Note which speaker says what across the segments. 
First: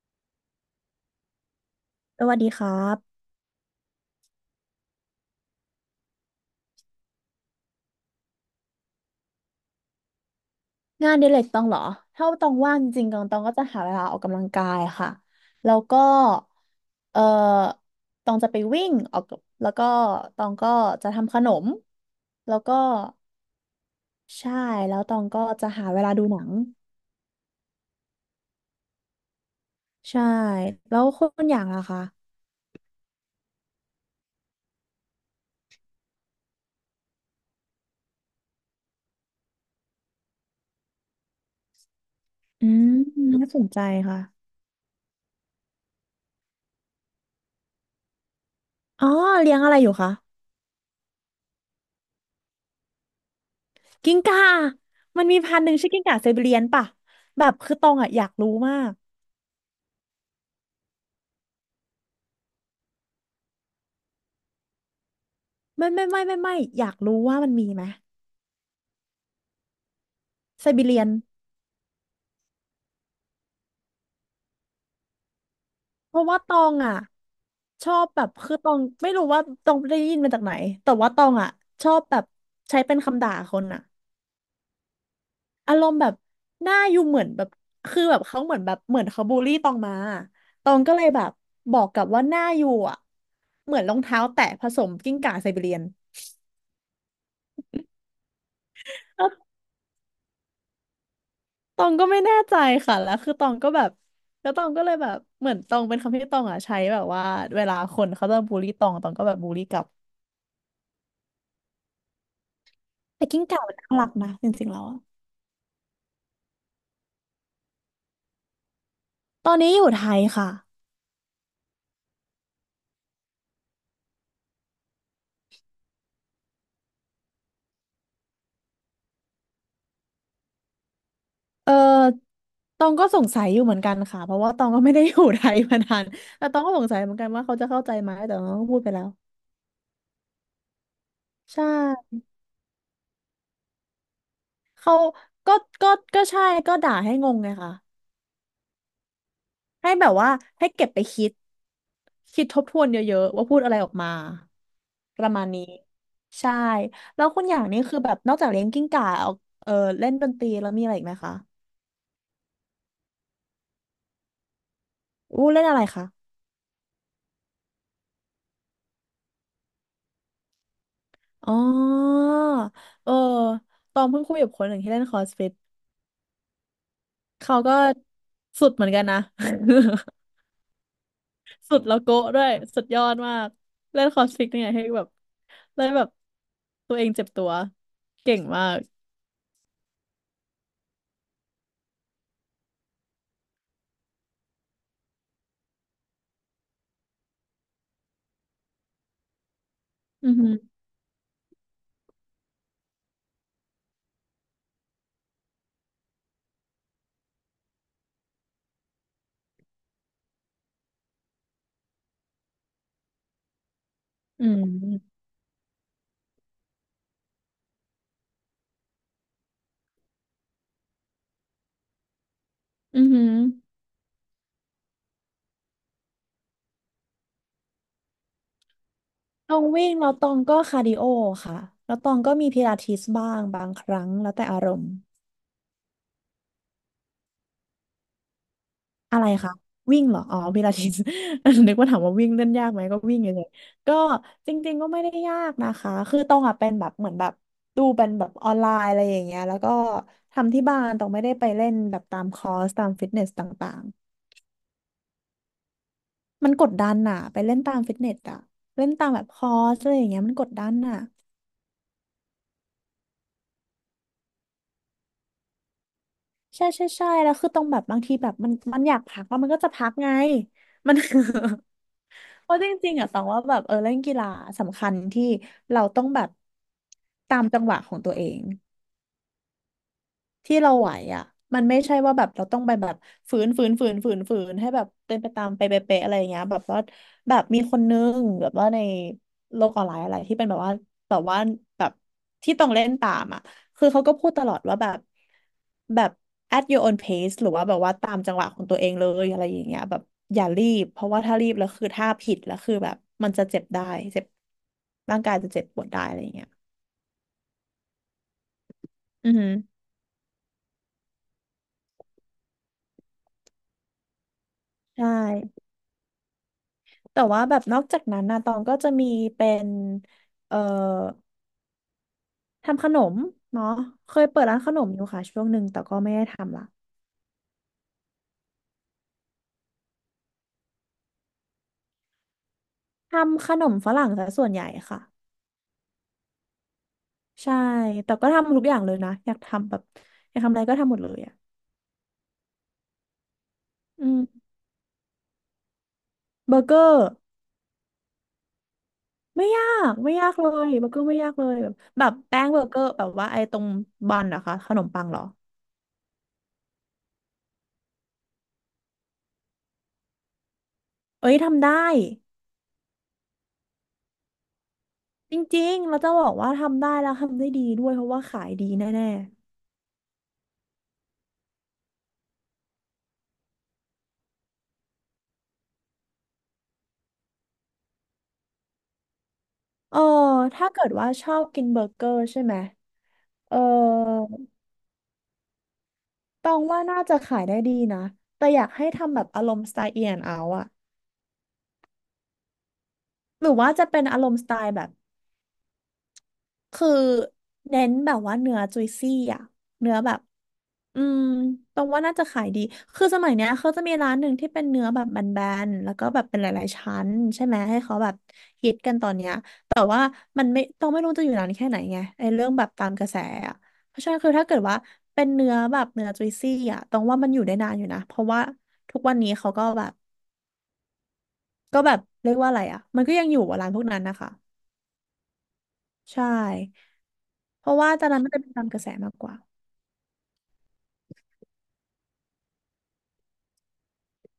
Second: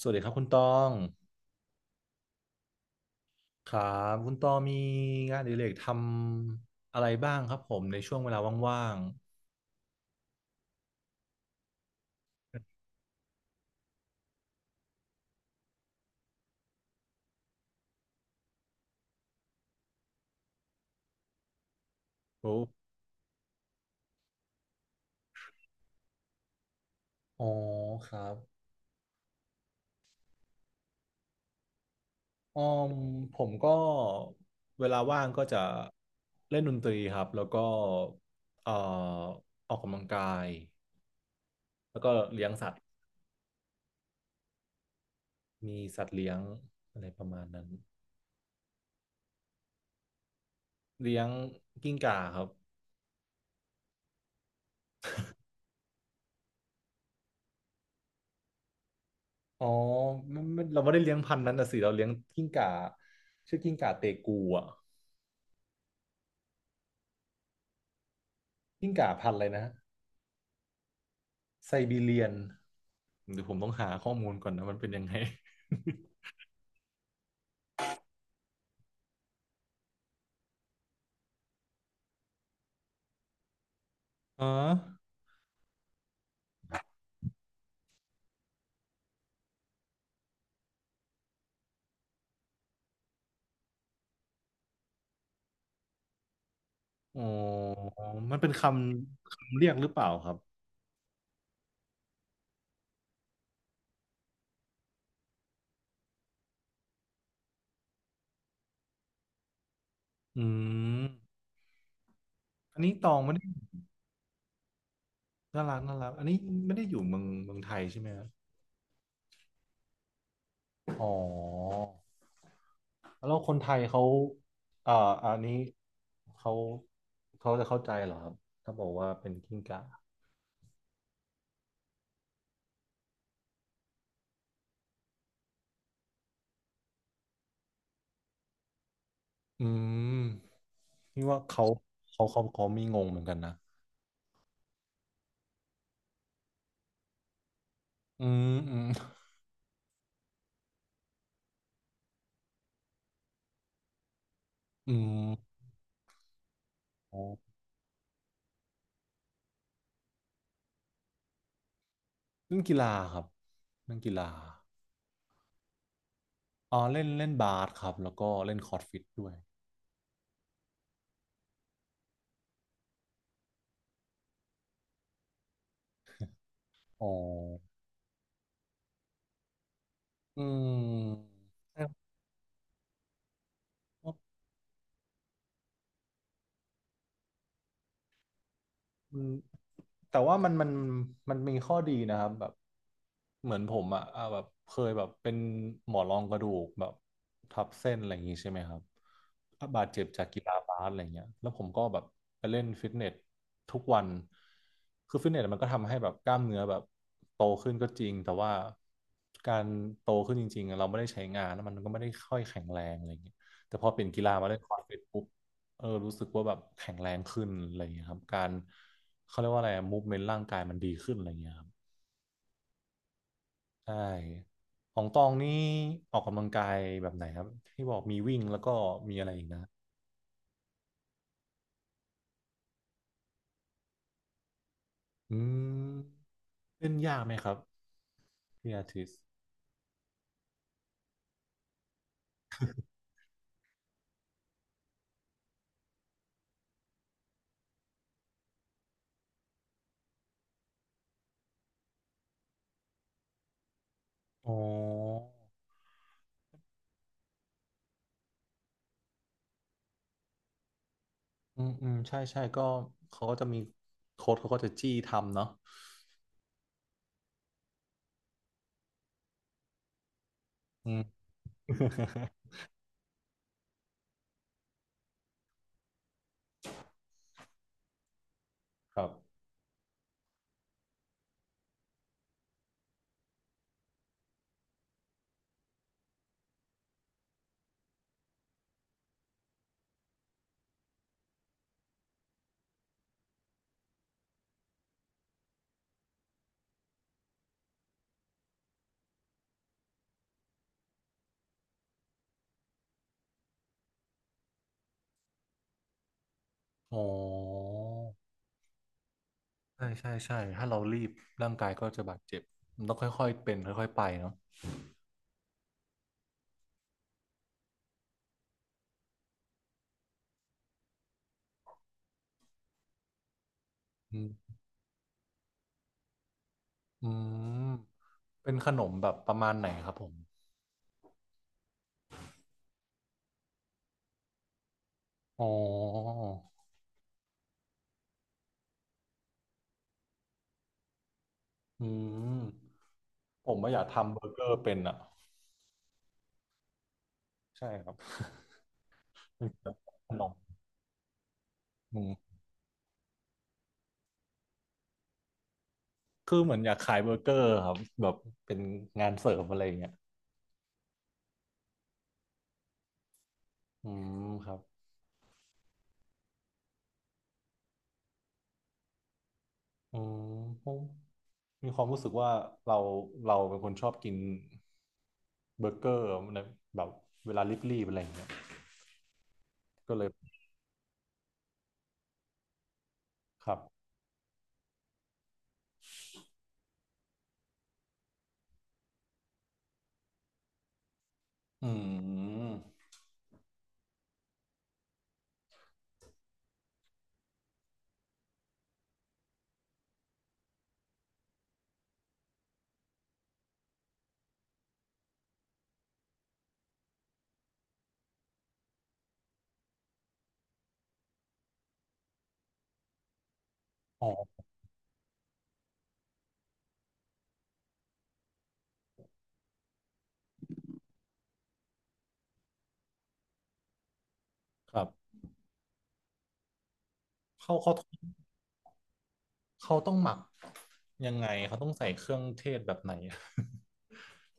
Speaker 1: สวัสดีครับคุณตอง
Speaker 2: สวัสดีครับ
Speaker 1: ครับคุณตองมีงานอดิเรกทำอะไรบ้างครับผมในช่วงเวลาว่าง
Speaker 2: งานอดิเรกตองเหรอถ้าตองว่างจริงๆตองก็จะหาเวลาออกกำลังกายค่ะแล้วก็เออตองจะไปวิ่งออกกับแล้วก็ตองก็จะทำขนม
Speaker 1: ๆ
Speaker 2: แล้
Speaker 1: โอ้
Speaker 2: วก็ใช่แล้วตองก็จะหาเวลาดูหนัง
Speaker 1: อ๋อครับ
Speaker 2: ใช่แล้วคุณอย่างล่ะคะ
Speaker 1: อ๋อมผมก็เวลาว่างก็จะเล่นดนตรีครับแล้วก็เอ่อออกกำลังกายแล้วก็เลี้ยง
Speaker 2: อื
Speaker 1: สัตว์
Speaker 2: มน่าสนใจค่ะ
Speaker 1: มีสัตว์เลี้ยงอะไรประมาณนั้น
Speaker 2: อ๋อเลี้ยงอะไรอยู่คะ
Speaker 1: เลี้ยงกิ้งก่าครับ
Speaker 2: กิ้งก่ามันมีพันธุ์หนึ่งชื่อกิ้งก่าไซบีเรียนป่ะแบบคือตองอะอยากรู้มาก
Speaker 1: อ๋อไม่เราไม่ได้เลี้ยงพันธุ์นั้นนะสิเราเลี้ยงกิ้งก่าชื่อกิ้งก่าเตกูอ่ะ
Speaker 2: ไม่ไม่ไม่ไม่ไม่อยากรู้ว่ามันมีไหม
Speaker 1: กิ้งก่าพันธุ์อะไรนะ
Speaker 2: ไซบีเรียน
Speaker 1: ไซบีเรียนเดี๋ยวผมต้องหาข้อมูลก่อนนะมันเป็นยังไง
Speaker 2: เพราะว่าตองอ่ะชอบแบบคือตองไม่รู้ว่าตองได้ยินมาจากไหนแต่ว่าตองอ่ะชอบแบบใช้เป็นคำด่าคนอ่ะ
Speaker 1: อ๋อ
Speaker 2: อารมณ์แบบหน้าอยู่เหมือนแบบคือแบบเขาเหมือนแบบเหมือนเขาบูลลี่ตองมาตองก็เลยแบบบอกกลับว่าหน้าอยู่อ่ะเหมือนรองเท้าแตะผสมกิ้งก่าไซบีเรียน
Speaker 1: อ๋อมันเป็นค
Speaker 2: แล้ว
Speaker 1: ำคำเรียกหรือเปล่าครับ
Speaker 2: ตองก็ไม่แน่ใจค่ะแล้วคือตองก็แบบแล้วตองก็เลยแบบเหมือนตองเป็นคำที่ตองอ่ะใช้แบบว่าเวลาคนเขาจะบูลลี่ตองตองก็แบบบูลลี่กลับ
Speaker 1: อืมอันนี้ตอง
Speaker 2: แต่
Speaker 1: ไม่
Speaker 2: กิ้
Speaker 1: ได้
Speaker 2: งก่ามันน่ารักนะจริงๆแล้ว
Speaker 1: น่ารักน่ารักอันนี้ไม่ได้อยู่เมืองไทยใช่ไหมครับ
Speaker 2: ตอนนี้อยู่ไทยค่ะ
Speaker 1: อ๋อแล้วคนไทยเขาเอ่ออันนี้เขาเขาจะเข้าใจเหรอครับถ้าบอกว่าเป็นกิ้งก่า
Speaker 2: เออตองก็สงสัยอยู่เหมือนกันค่ะ เพราะว่าตองก็ไม่ได้อยู่ไทยมานาน แต่ตองก็สงสัยเหมือนกันว่าเขาจะเข้าใจไหมแต่ตองก็พูดไปแล้ว
Speaker 1: อืมนี่ว่า
Speaker 2: ใช
Speaker 1: เขา
Speaker 2: ่
Speaker 1: เขามีงงเหมือนกันนะ
Speaker 2: เขาก็ก็ใช่ก็ด่าให้งงไงค่ะ
Speaker 1: อืมอืม
Speaker 2: ให้แบบว่าให้เก็บไปคิดคิดทบทวนเยอะๆว่าพูดอะไรออกมา
Speaker 1: อื
Speaker 2: ประมาณนี้ใช่แล้วคุณ
Speaker 1: ม
Speaker 2: อย่างนี้คือแบบนอกจากเลี้ยงกิ้งก่าเอาเออเล่นดนตรีแล้วมีอะไรอีกไหมคะ
Speaker 1: เล่นกีฬาครับเล่นกีฬา
Speaker 2: อู้เล่นอะไรคะ
Speaker 1: อ๋อเล่นเล่นบาสครับแล้วก็เล่นคอร์ดฟิตด้วย
Speaker 2: อ๋อเออตองเพิ่งคุยกับคนหนึ่งที่เล่นคอสฟิต
Speaker 1: อ๋อ
Speaker 2: เขาก็สุดเหมือนกันนะ
Speaker 1: อืม
Speaker 2: สุดแล้วโกะด้วย สุดยอดมาก เล่นคอสฟิตเนี่ยให้แบบเล่นแบบตัวเองเจ็บตัวเก่งมาก
Speaker 1: อืมแต่ว่ามันมีข้อดีนะครับแบบเหมือนผมอะอ่ะแบบเคยแบบเป็นหมอนรองกระดูกแบบทับเส้นอะไรอย่างงี้ใช่ไหมครับบาดเจ็บจาก
Speaker 2: อือ
Speaker 1: กี
Speaker 2: หือ
Speaker 1: ฬาบาสอะไรเงี้ยแล้วผมก็แบบไปเล่นฟิตเนสทุกวันคือฟิตเนสมันก็ทำให้แบบกล้ามเนื้อแบบโตขึ้นก็จริงแต่ว่าการโตขึ้นจริงๆอะเราไม่ได้ใช้งานแล้วมันก็ไม่ได้ค่อยแข็งแรงอะไรเงี้ยแต่พอเปลี่ยนกีฬา
Speaker 2: อื
Speaker 1: มาเล่นคอร์ดฟิต
Speaker 2: ม
Speaker 1: ปุ๊บเออรู้สึกว่าแบบแข็งแรงขึ้นอะไรอย่างเงี้ยครับการ เขาเรียกว่าอะไรมูฟเมนต์ร่างกายมันดีขึ้นอะไรเงี้ยครับ
Speaker 2: อือหือ
Speaker 1: ใช่ของตองนี่ออกกำลังกายแบบไหนครับที่บอกมีวิ่งแล้วก็มีอะไรอีก
Speaker 2: ตอ
Speaker 1: นะ
Speaker 2: งวิ่งแล้วตองก็คาร์ดิโอค่ะ แล้วตองก็มีพิลาทิสบ้างบางครั้งแล้วแต่อารมณ์
Speaker 1: อืมเล่นยากไหมครับพี่อาทิตย์
Speaker 2: อะไรคะวิ่งเหรออ๋อพิลาทิส นึกว่าถามว่าวิ่งเล่นยากไหมก็วิ่งเฉยๆก็จริงๆก็ไม่ได้ยากนะคะคือตองอ่ะเป็นแบบเหมือนแบบดูเป็นแบบออนไลน์อะไรอย่างเงี้ยแล้วก็ทำที่บ้านตองไม่ได้ไปเล่นแบบตามคอร์สตามฟิตเนสต่าง
Speaker 1: อ๋อ
Speaker 2: ๆมันกดดันน่ะไปเล่นตามฟิตเนสอะเล่นตามแบบคอร์สอะไรอย่างเงี้ยมันกดดันน่ะ
Speaker 1: อืมอืมใช่ใช่ก็เขาก็จะมีโค้ดเขาก็จะจี้ทำเนาะ
Speaker 2: ใช่ใช่ใช่แล้วคือตองแบบบางทีแบบมันอยากพักแล้วมันก็จะพักไง
Speaker 1: อื
Speaker 2: มัน
Speaker 1: ม
Speaker 2: เพราะจริงๆอ่ะตองว่าแบบเล่นกีฬาสำคัญที่เราต้องแบบตามจังหวะของตัวเอง
Speaker 1: ครับ
Speaker 2: ที่เราไหวอ่ะมันไม่ใช่ว่าแบบเราต้องไปแบบฝืนให้แบบเป็นไปตามไปเป๊ะๆอะไรอย่างเงี้ยแบบว่าแบบมีคนนึงแบบว่าในโลกออนไลน์อะไรที่เป็นแบบว่าแบบว่าแบบที่ต้องเล่นตามอ่ะคือเขาก็พูดตลอดว่าแบบแบบ at your own pace หรือว่าแบบว่าตามจังหวะของตัวเองเลยอะไรอย่างเงี้ยแบบอย่ารีบเพราะว่าถ้ารีบแล้วคือถ้าผิดแล้วคือแบบมันจะเจ็บได้เจ็บร่างกายจะเจ็บปวดได้อะไรอย่างเงี้ย
Speaker 1: อ๋อ
Speaker 2: อือฮึ
Speaker 1: ใช่ใช่ใช่ถ้าเรารีบร่างกายก็จะบาดเจ็บมันต้องค่อยๆเป็นค่อยๆไปเนาะ
Speaker 2: ใช่ แต่ว่าแบบนอกจากนั้นนะตองก็จะมีเป็นเอ่อทำขนมเนาะเค
Speaker 1: อื
Speaker 2: ยเปิด
Speaker 1: ม
Speaker 2: ร้านขนมอยู่ค่ะช่วงหนึ่งแต่ก็ไม่ได้ทำละ
Speaker 1: อืมเป็นขนมแบบประมาณไหนครับผม
Speaker 2: ทำขนมฝรั่งซะส่วนใหญ่ค่ะ
Speaker 1: อ๋อ
Speaker 2: ใช่แต่ก็ทำทุกอย่างเลยนะอยากทำแบบอยากทำอะไรก็ทำหมดเลยอ่ะ
Speaker 1: อืมผมไม่าอยาก
Speaker 2: อื
Speaker 1: ทำเบอร์เก
Speaker 2: ม
Speaker 1: อร์เป็นอ่ะ
Speaker 2: เบอร์เกอร์
Speaker 1: ใช่ครับ
Speaker 2: ไม่ยาก
Speaker 1: ข
Speaker 2: ไม่
Speaker 1: น
Speaker 2: ยา
Speaker 1: ม
Speaker 2: กเลยเบอร์เกอร์ไม่ยากเลยแบบ
Speaker 1: อื
Speaker 2: แบบ
Speaker 1: ม
Speaker 2: แป้งเบอร์เกอร์แบบว่าไอ้ตรงบันเหรอะคะขนมปังเหรอ
Speaker 1: คือเหมือนอยากขายเบอร์เกอร์ครับแบบเป็นงานเสริมอะไรอย่างเงี้ย
Speaker 2: เอ้ยทำได้
Speaker 1: อืมครับ
Speaker 2: จริงๆเราจะบอกว่าทำได้แล้วทำได้ดีด้วยเพราะว่าขายดีแน่
Speaker 1: อืมผมมีความรู้สึกว่าเราเราเป็นคนชอบกินเบอร์เกอร์นะแบบเวลารีบๆอะไรอย่างเงี้ยก็
Speaker 2: เออ
Speaker 1: เลย
Speaker 2: ถ้าเกิดว่าชอบกินเบอร์เกอร์ใช่ไหม
Speaker 1: ค
Speaker 2: เอ
Speaker 1: รั
Speaker 2: อ
Speaker 1: บ
Speaker 2: ตองว่าน่าจะขายได้ดีนะ แต่อยากให้ทำแบบอารมณ์สไตล์เอียนเอาอะ
Speaker 1: อืม
Speaker 2: หรือว่าจะเป็นอารมณ์สไตล์แบบ คือเน้นแบบว่าเนื้อจุยซี่อ่ะเนื้อแบบอืมตรงว่าน่าจะขายดีคือสมัยเนี้ยเขาจะมีร้านหนึ่งที่เป็นเนื้อแบบแบนๆแล้วก็แบบเป็นหลายๆชั้นใช่ไหมให้เขาแบบฮิตกันตอนเนี้ยแต่ว่ามันไม่รู้จะอยู่นานแค่ไหนไงไอ้เรื่องแบบตามกระแสอะเพราะ
Speaker 1: อ๋
Speaker 2: ฉะ
Speaker 1: อ
Speaker 2: นั้นคือถ้าเกิดว่าเป็นเนื้อแบบเนื้อจุยซี่อ่ะตรงว่ามันอยู่ได้นานอยู่นะเพราะว่าทุกวันนี้เขาก็แบบเรียกว่าอะไรอ่ะมันก็ยังอยู่อะร้านพวกนั้นนะคะ
Speaker 1: ครับ
Speaker 2: ใช่
Speaker 1: เขา
Speaker 2: เพ
Speaker 1: เขา
Speaker 2: ราะว่าตอนนั้นมันจะเป็นตามกระแสมากกว่า
Speaker 1: เขาต้องหมักยังไงเขาต้องใส่เครื่องเทศแบบไหน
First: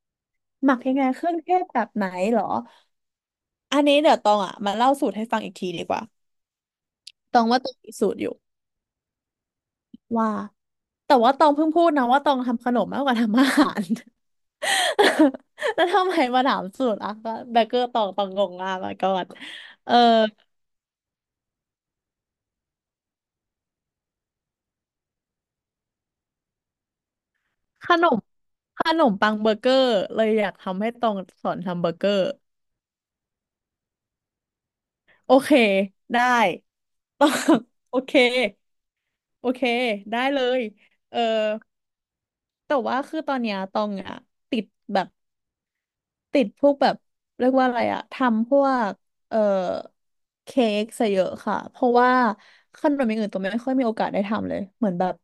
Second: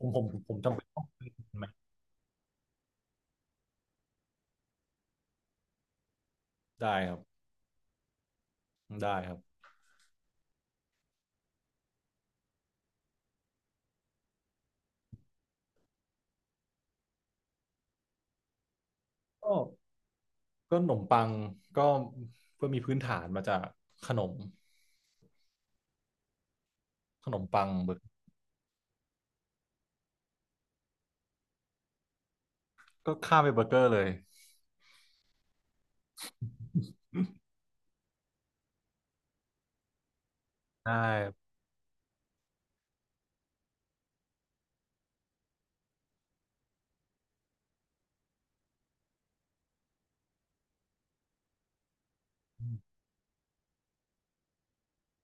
Speaker 1: ผม
Speaker 2: หมั
Speaker 1: จำ
Speaker 2: ก
Speaker 1: เป็น
Speaker 2: ยัง
Speaker 1: ต้อ
Speaker 2: ไง
Speaker 1: ง
Speaker 2: เค
Speaker 1: ซื้อ
Speaker 2: รื่องเท
Speaker 1: ไหม
Speaker 2: ศแบบไหนเหรออันนี้เดี๋ยวตองอ่ะมาเล่าสูตรให้ฟังอีกทีดีกว่า
Speaker 1: ได้ครับ
Speaker 2: ตองว่าตองมีสูตรอยู่
Speaker 1: ได้ครับ
Speaker 2: ว่าแต่ว่าตองเพิ่งพูดนะว่าตองทำขนมมากกว่าทำอาหาร แล้วทำไมมาถามสูตรอ่ะเบเกอร์ตองงงมากมาก่อน
Speaker 1: ก็
Speaker 2: เออ
Speaker 1: ก็ขนมปังก็เพื่อมีพื้นฐานมาจากขนมขนมปัง
Speaker 2: ข
Speaker 1: เบอ
Speaker 2: น
Speaker 1: ร์
Speaker 2: มขนมปังเบอร์เกอร์เลยอยากทำให้ตองสอนทำเบอร์เกอร์
Speaker 1: ก็ข้ามไปเบอร์เกอร์เลย
Speaker 2: โอเคได้ ตองโอเคโอเคได้เลย
Speaker 1: ได้
Speaker 2: เออ แต่ว่าคือตอนเนี้ยตองอะติดแบบติดพวกแบบเรียกว่าอะไรอะทำพวกเอ่อเค้กซะเยอะค่ะเพราะว่าขนมอย่างอื่นตองไม่ค่อยมีโอกาสได้ทำเลยเหมือนแบบ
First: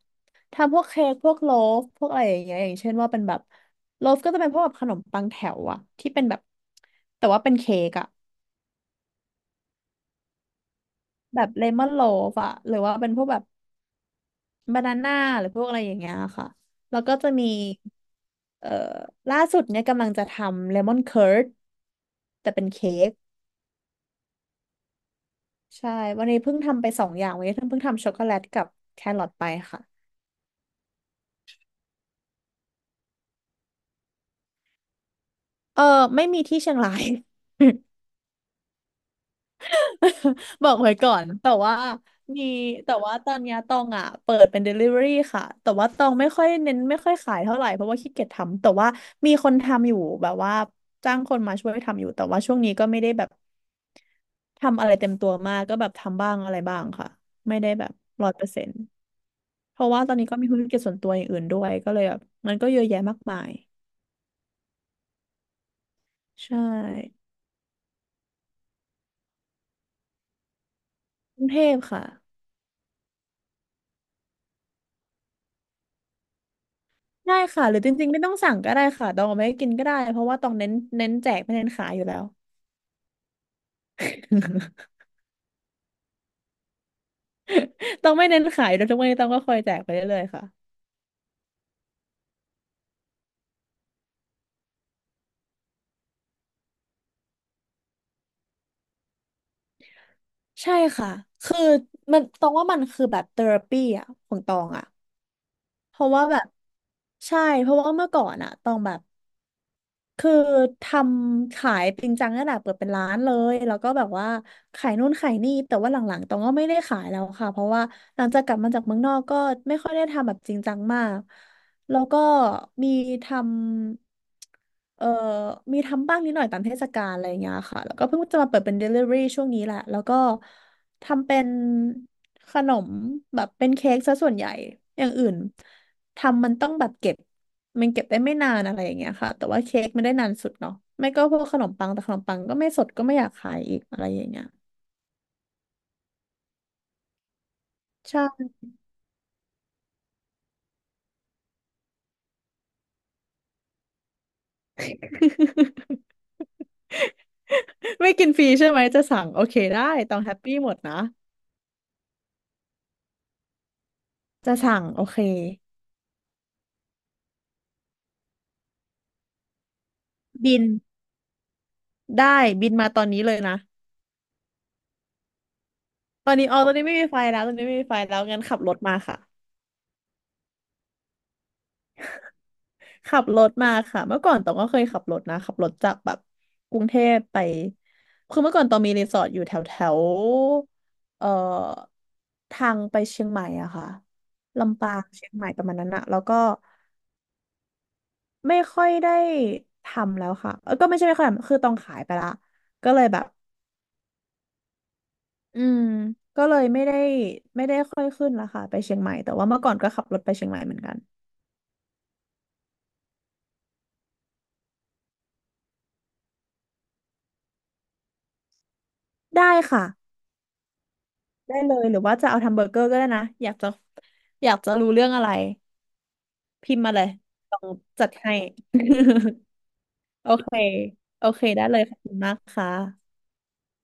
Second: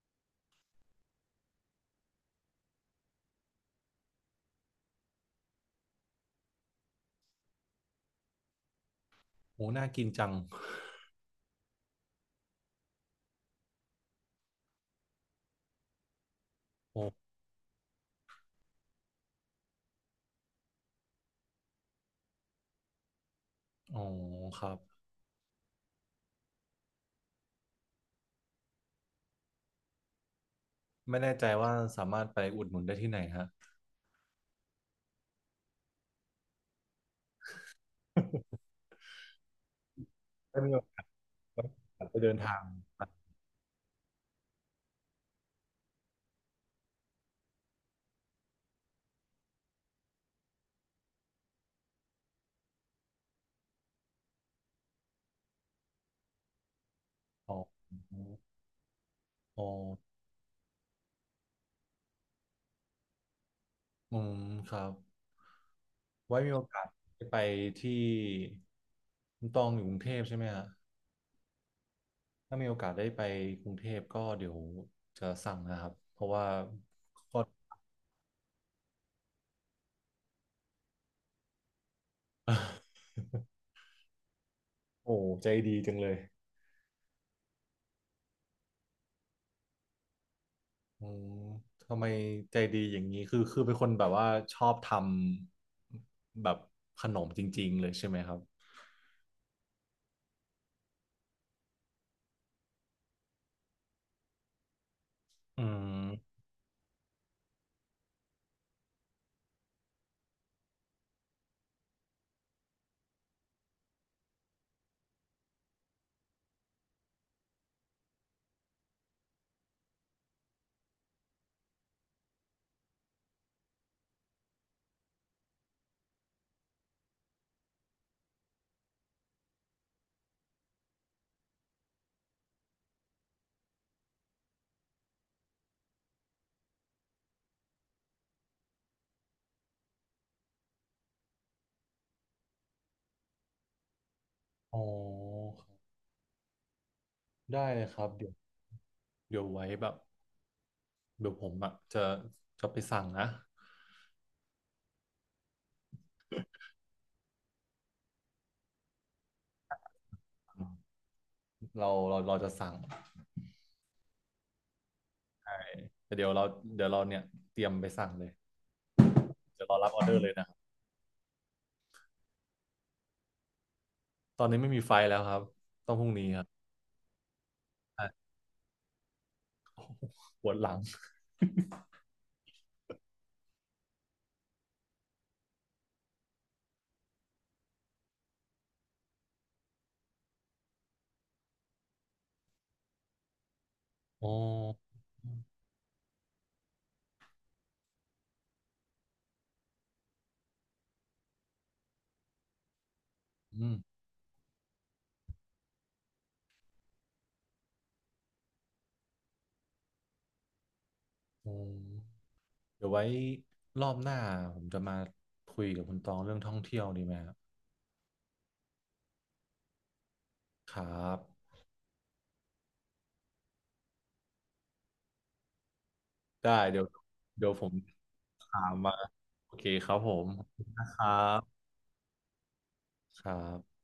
Speaker 2: ทำพวกเค้กพวกโลฟพวกอะไรอย่างเงี้ยอย่างเช่นว่าเป็นแบบโลฟก็จะเป็นพวกแบบขนมปังแถวอะที่เป็นแบบแต่ว่าเป็นเค้กอะ
Speaker 1: โอ้น่ากินจัง
Speaker 2: แบบเลมอนโลฟอะหรือว่าเป็นพวกแบบ บานาน่าหรือพวกอะไรอย่างเงี้ยค่ะ แล้
Speaker 1: โอ้
Speaker 2: วก็จะมีเอ่อล่าสุดเนี่ยกำลังจะทำเลมอนเคิร์ดแต่เป็นเค้ก
Speaker 1: อ๋อครับ
Speaker 2: ใช่วันนี้เพิ่งทำไปสองอย่างวันนี้เพิ่งทำช็อกโกแลตกับแครอทไปค่ะ
Speaker 1: ไม่แน่ใจว่าสามารถไปอุดหนุนได้ที่ไหนฮะ
Speaker 2: เออไม่มีที่เชียงราย
Speaker 1: ได้
Speaker 2: บ
Speaker 1: มี
Speaker 2: อกไว้
Speaker 1: โอ
Speaker 2: ก่อนแต่ว่า
Speaker 1: กาสไปเดิน
Speaker 2: มี
Speaker 1: ทาง
Speaker 2: แต่ว่าตอนเนี้ยตองอ่ะเปิดเป็น Delivery ค่ะแต่ว่าตองไม่ค่อยเน้นไม่ค่อยขายเท่าไหร่เพราะว่าขี้เกียจทำแต่ว่ามีคนทำอยู่แบบว่าจ้างคนมาช่วยทำอยู่แต่ว่าช่วงนี้ก็ไม่ได้แบบ ทำอะไรเต็มตัวมากก็แบบทำบ้างอะไรบ้างค่ะ
Speaker 1: อ๋อ
Speaker 2: ไม่ได้แบบ100%
Speaker 1: อ๋อ
Speaker 2: เพราะว่าตอนนี้ก็มีธุรกิจส่วนตัวอย่างอื่นด้วยก็เลยแบบมันก็เยอะแยะมากมาย
Speaker 1: อืมครับไว้มี
Speaker 2: ใช
Speaker 1: โอกาส
Speaker 2: ่
Speaker 1: ไปที่คุณตองอยู่กรุงเทพใช่ไหมฮะ
Speaker 2: กรุงเทพค่ะ
Speaker 1: ถ้ามีโอกาสได้ไปกรุงเทพก็เดี๋ยวจะสั่งนะครับเพราะว่า
Speaker 2: ได้
Speaker 1: ก็
Speaker 2: ค่ะหรือจริงๆไม่ต้องสั่งก็ได้ค่ะตองเอาไม่กินก็ได้เพราะว่าตองเน้นเน้นแจกไม่เน้นขายอยู่แล้ว
Speaker 1: โอ้ใจดีจังเลย
Speaker 2: ตองไม่เน้นขายโดยทุกวันนี้ตองก็คอยแจกไปเรื่อยๆค่ะ
Speaker 1: อืมทำไมใจดีอย่างนี้คือคือเป็นคนแบบว่าชอบทำแบบขนมจริงๆเลยใช่ไหมครับ
Speaker 2: ใช่ค่ะคือมันตองว่ามันคือแบบเทอราปีอ่ะของตองอ่ะ
Speaker 1: อื
Speaker 2: เพราะว่า
Speaker 1: ม
Speaker 2: แบบใช่เพราะว่าเมื่อก่อนอ่ะตองแบบ คือทำขายจริงจังขนาดเปิดเป็นร้านเลยแล้วก็แบบว่าขายนู่นขายนี่แต่ว่าหลังๆตองก็ไม่ได้ขายแล้วค่ะ เพราะว่าหลังจากกลับมาจากเมืองนอกก็ไม่ค่อยได้ทำแบบจริงจังมาก แล้วก็มีทำมีทำบ้างนิดหน่อยตามเทศกาลอะไรอย่างเงี้ยค่ะแล้วก็เพิ่งจะมาเปิดเป็น Delivery ช่วงนี้แหละแล้วก็ทำเป็นขนมแบบเป็นเค้กซะส่วนใหญ่อย่างอื่นทำมันต้องแบบเก็บ มันเก็บได้ไม่นานอะไรอย่างเงี้ยค่ะแต่ว่าเค้กไม่ได้นานสุดเนาะไม่ก็พวกขนมปังแต่ขนมปังก็ไม่สดก็ไม่อยากขายอีกอะไรอย่างเงี้ย
Speaker 1: อ๋อได้เลยครับเดี๋ยว
Speaker 2: ใช่
Speaker 1: เดี๋ยวไว้แบบเดี๋ยวผมอะจะจะไปสั่งนะ
Speaker 2: ไม่กินฟรีใช่ไหมจะสั่งโอเคได้ต้องแฮปปี้
Speaker 1: อื
Speaker 2: หมดนะ
Speaker 1: มเราจะสั่ง
Speaker 2: จะสั่งโอเค
Speaker 1: ไปแต่เดี๋ยวเราเดี๋ยวเราเนี่ยเตรียมไปสั่งเลยเดี๋ยวเรารับออเดอร์เลยนะ
Speaker 2: บินได้บินมาตอนนี้เลยนะ
Speaker 1: ตอนนี้ไม่มีไฟแล้วครับต้องพรุ่งนี้
Speaker 2: ตอน
Speaker 1: ครั
Speaker 2: นี้อ๋อ
Speaker 1: บ
Speaker 2: ตอนนี้ไม่มีไฟแล้วตอนนี้ไม่มีไฟแล้
Speaker 1: อ่ะ
Speaker 2: วงั้นขับรถมาค่ะ
Speaker 1: ปวดหลัง
Speaker 2: ขับรถมาค่ะเมื่อก่อนตองก็เคยขับรถนะขับรถจากแบบกรุงเทพไปคือเมื่อก่อนตองมีรีสอร์ทอยู่แถวแถวเอ่อทางไปเชียงใหม่อะค่ะ
Speaker 1: อ๋อ
Speaker 2: ลำปางเชียงใหม่ประมาณนั้นอะแล้วก็ไม่ค่อยได้ทำแล้วค่ะเออก็ไม่ใช่ไม่ค่อยทำคือตองขายไปละก็เลยแบบ
Speaker 1: อืม
Speaker 2: อืมก็เลยไม่ได้ไม่ได้ค่อยขึ้นละค่ะไปเชียงใหม่แต่ว่าเมื่อก่อนก็ขับรถไปเชียงใหม่เหมือนกัน
Speaker 1: อืมเดี๋ยวไว้รอบหน้าผมจะมาคุยกับคุณตองเรื่องท่องเที่ยวดีไหมครับ
Speaker 2: ได้ค่ะ
Speaker 1: ครับ
Speaker 2: ได้เลยหรือว่าจะเอาทำเบอร์เกอร์ก็ได้นะอยากจะรู้เรื่องอะไร
Speaker 1: ได้
Speaker 2: พิม
Speaker 1: เดี๋ย
Speaker 2: พ์
Speaker 1: ว
Speaker 2: มาเลย
Speaker 1: เดี๋ยว
Speaker 2: ลอ
Speaker 1: ผ
Speaker 2: ง
Speaker 1: ม
Speaker 2: จัดให้
Speaker 1: ถามมาโอเคครับผ ม
Speaker 2: โอเค
Speaker 1: ครั
Speaker 2: โอเค
Speaker 1: บ
Speaker 2: ได้เลยขอบคุณมากค่ะ
Speaker 1: ครับ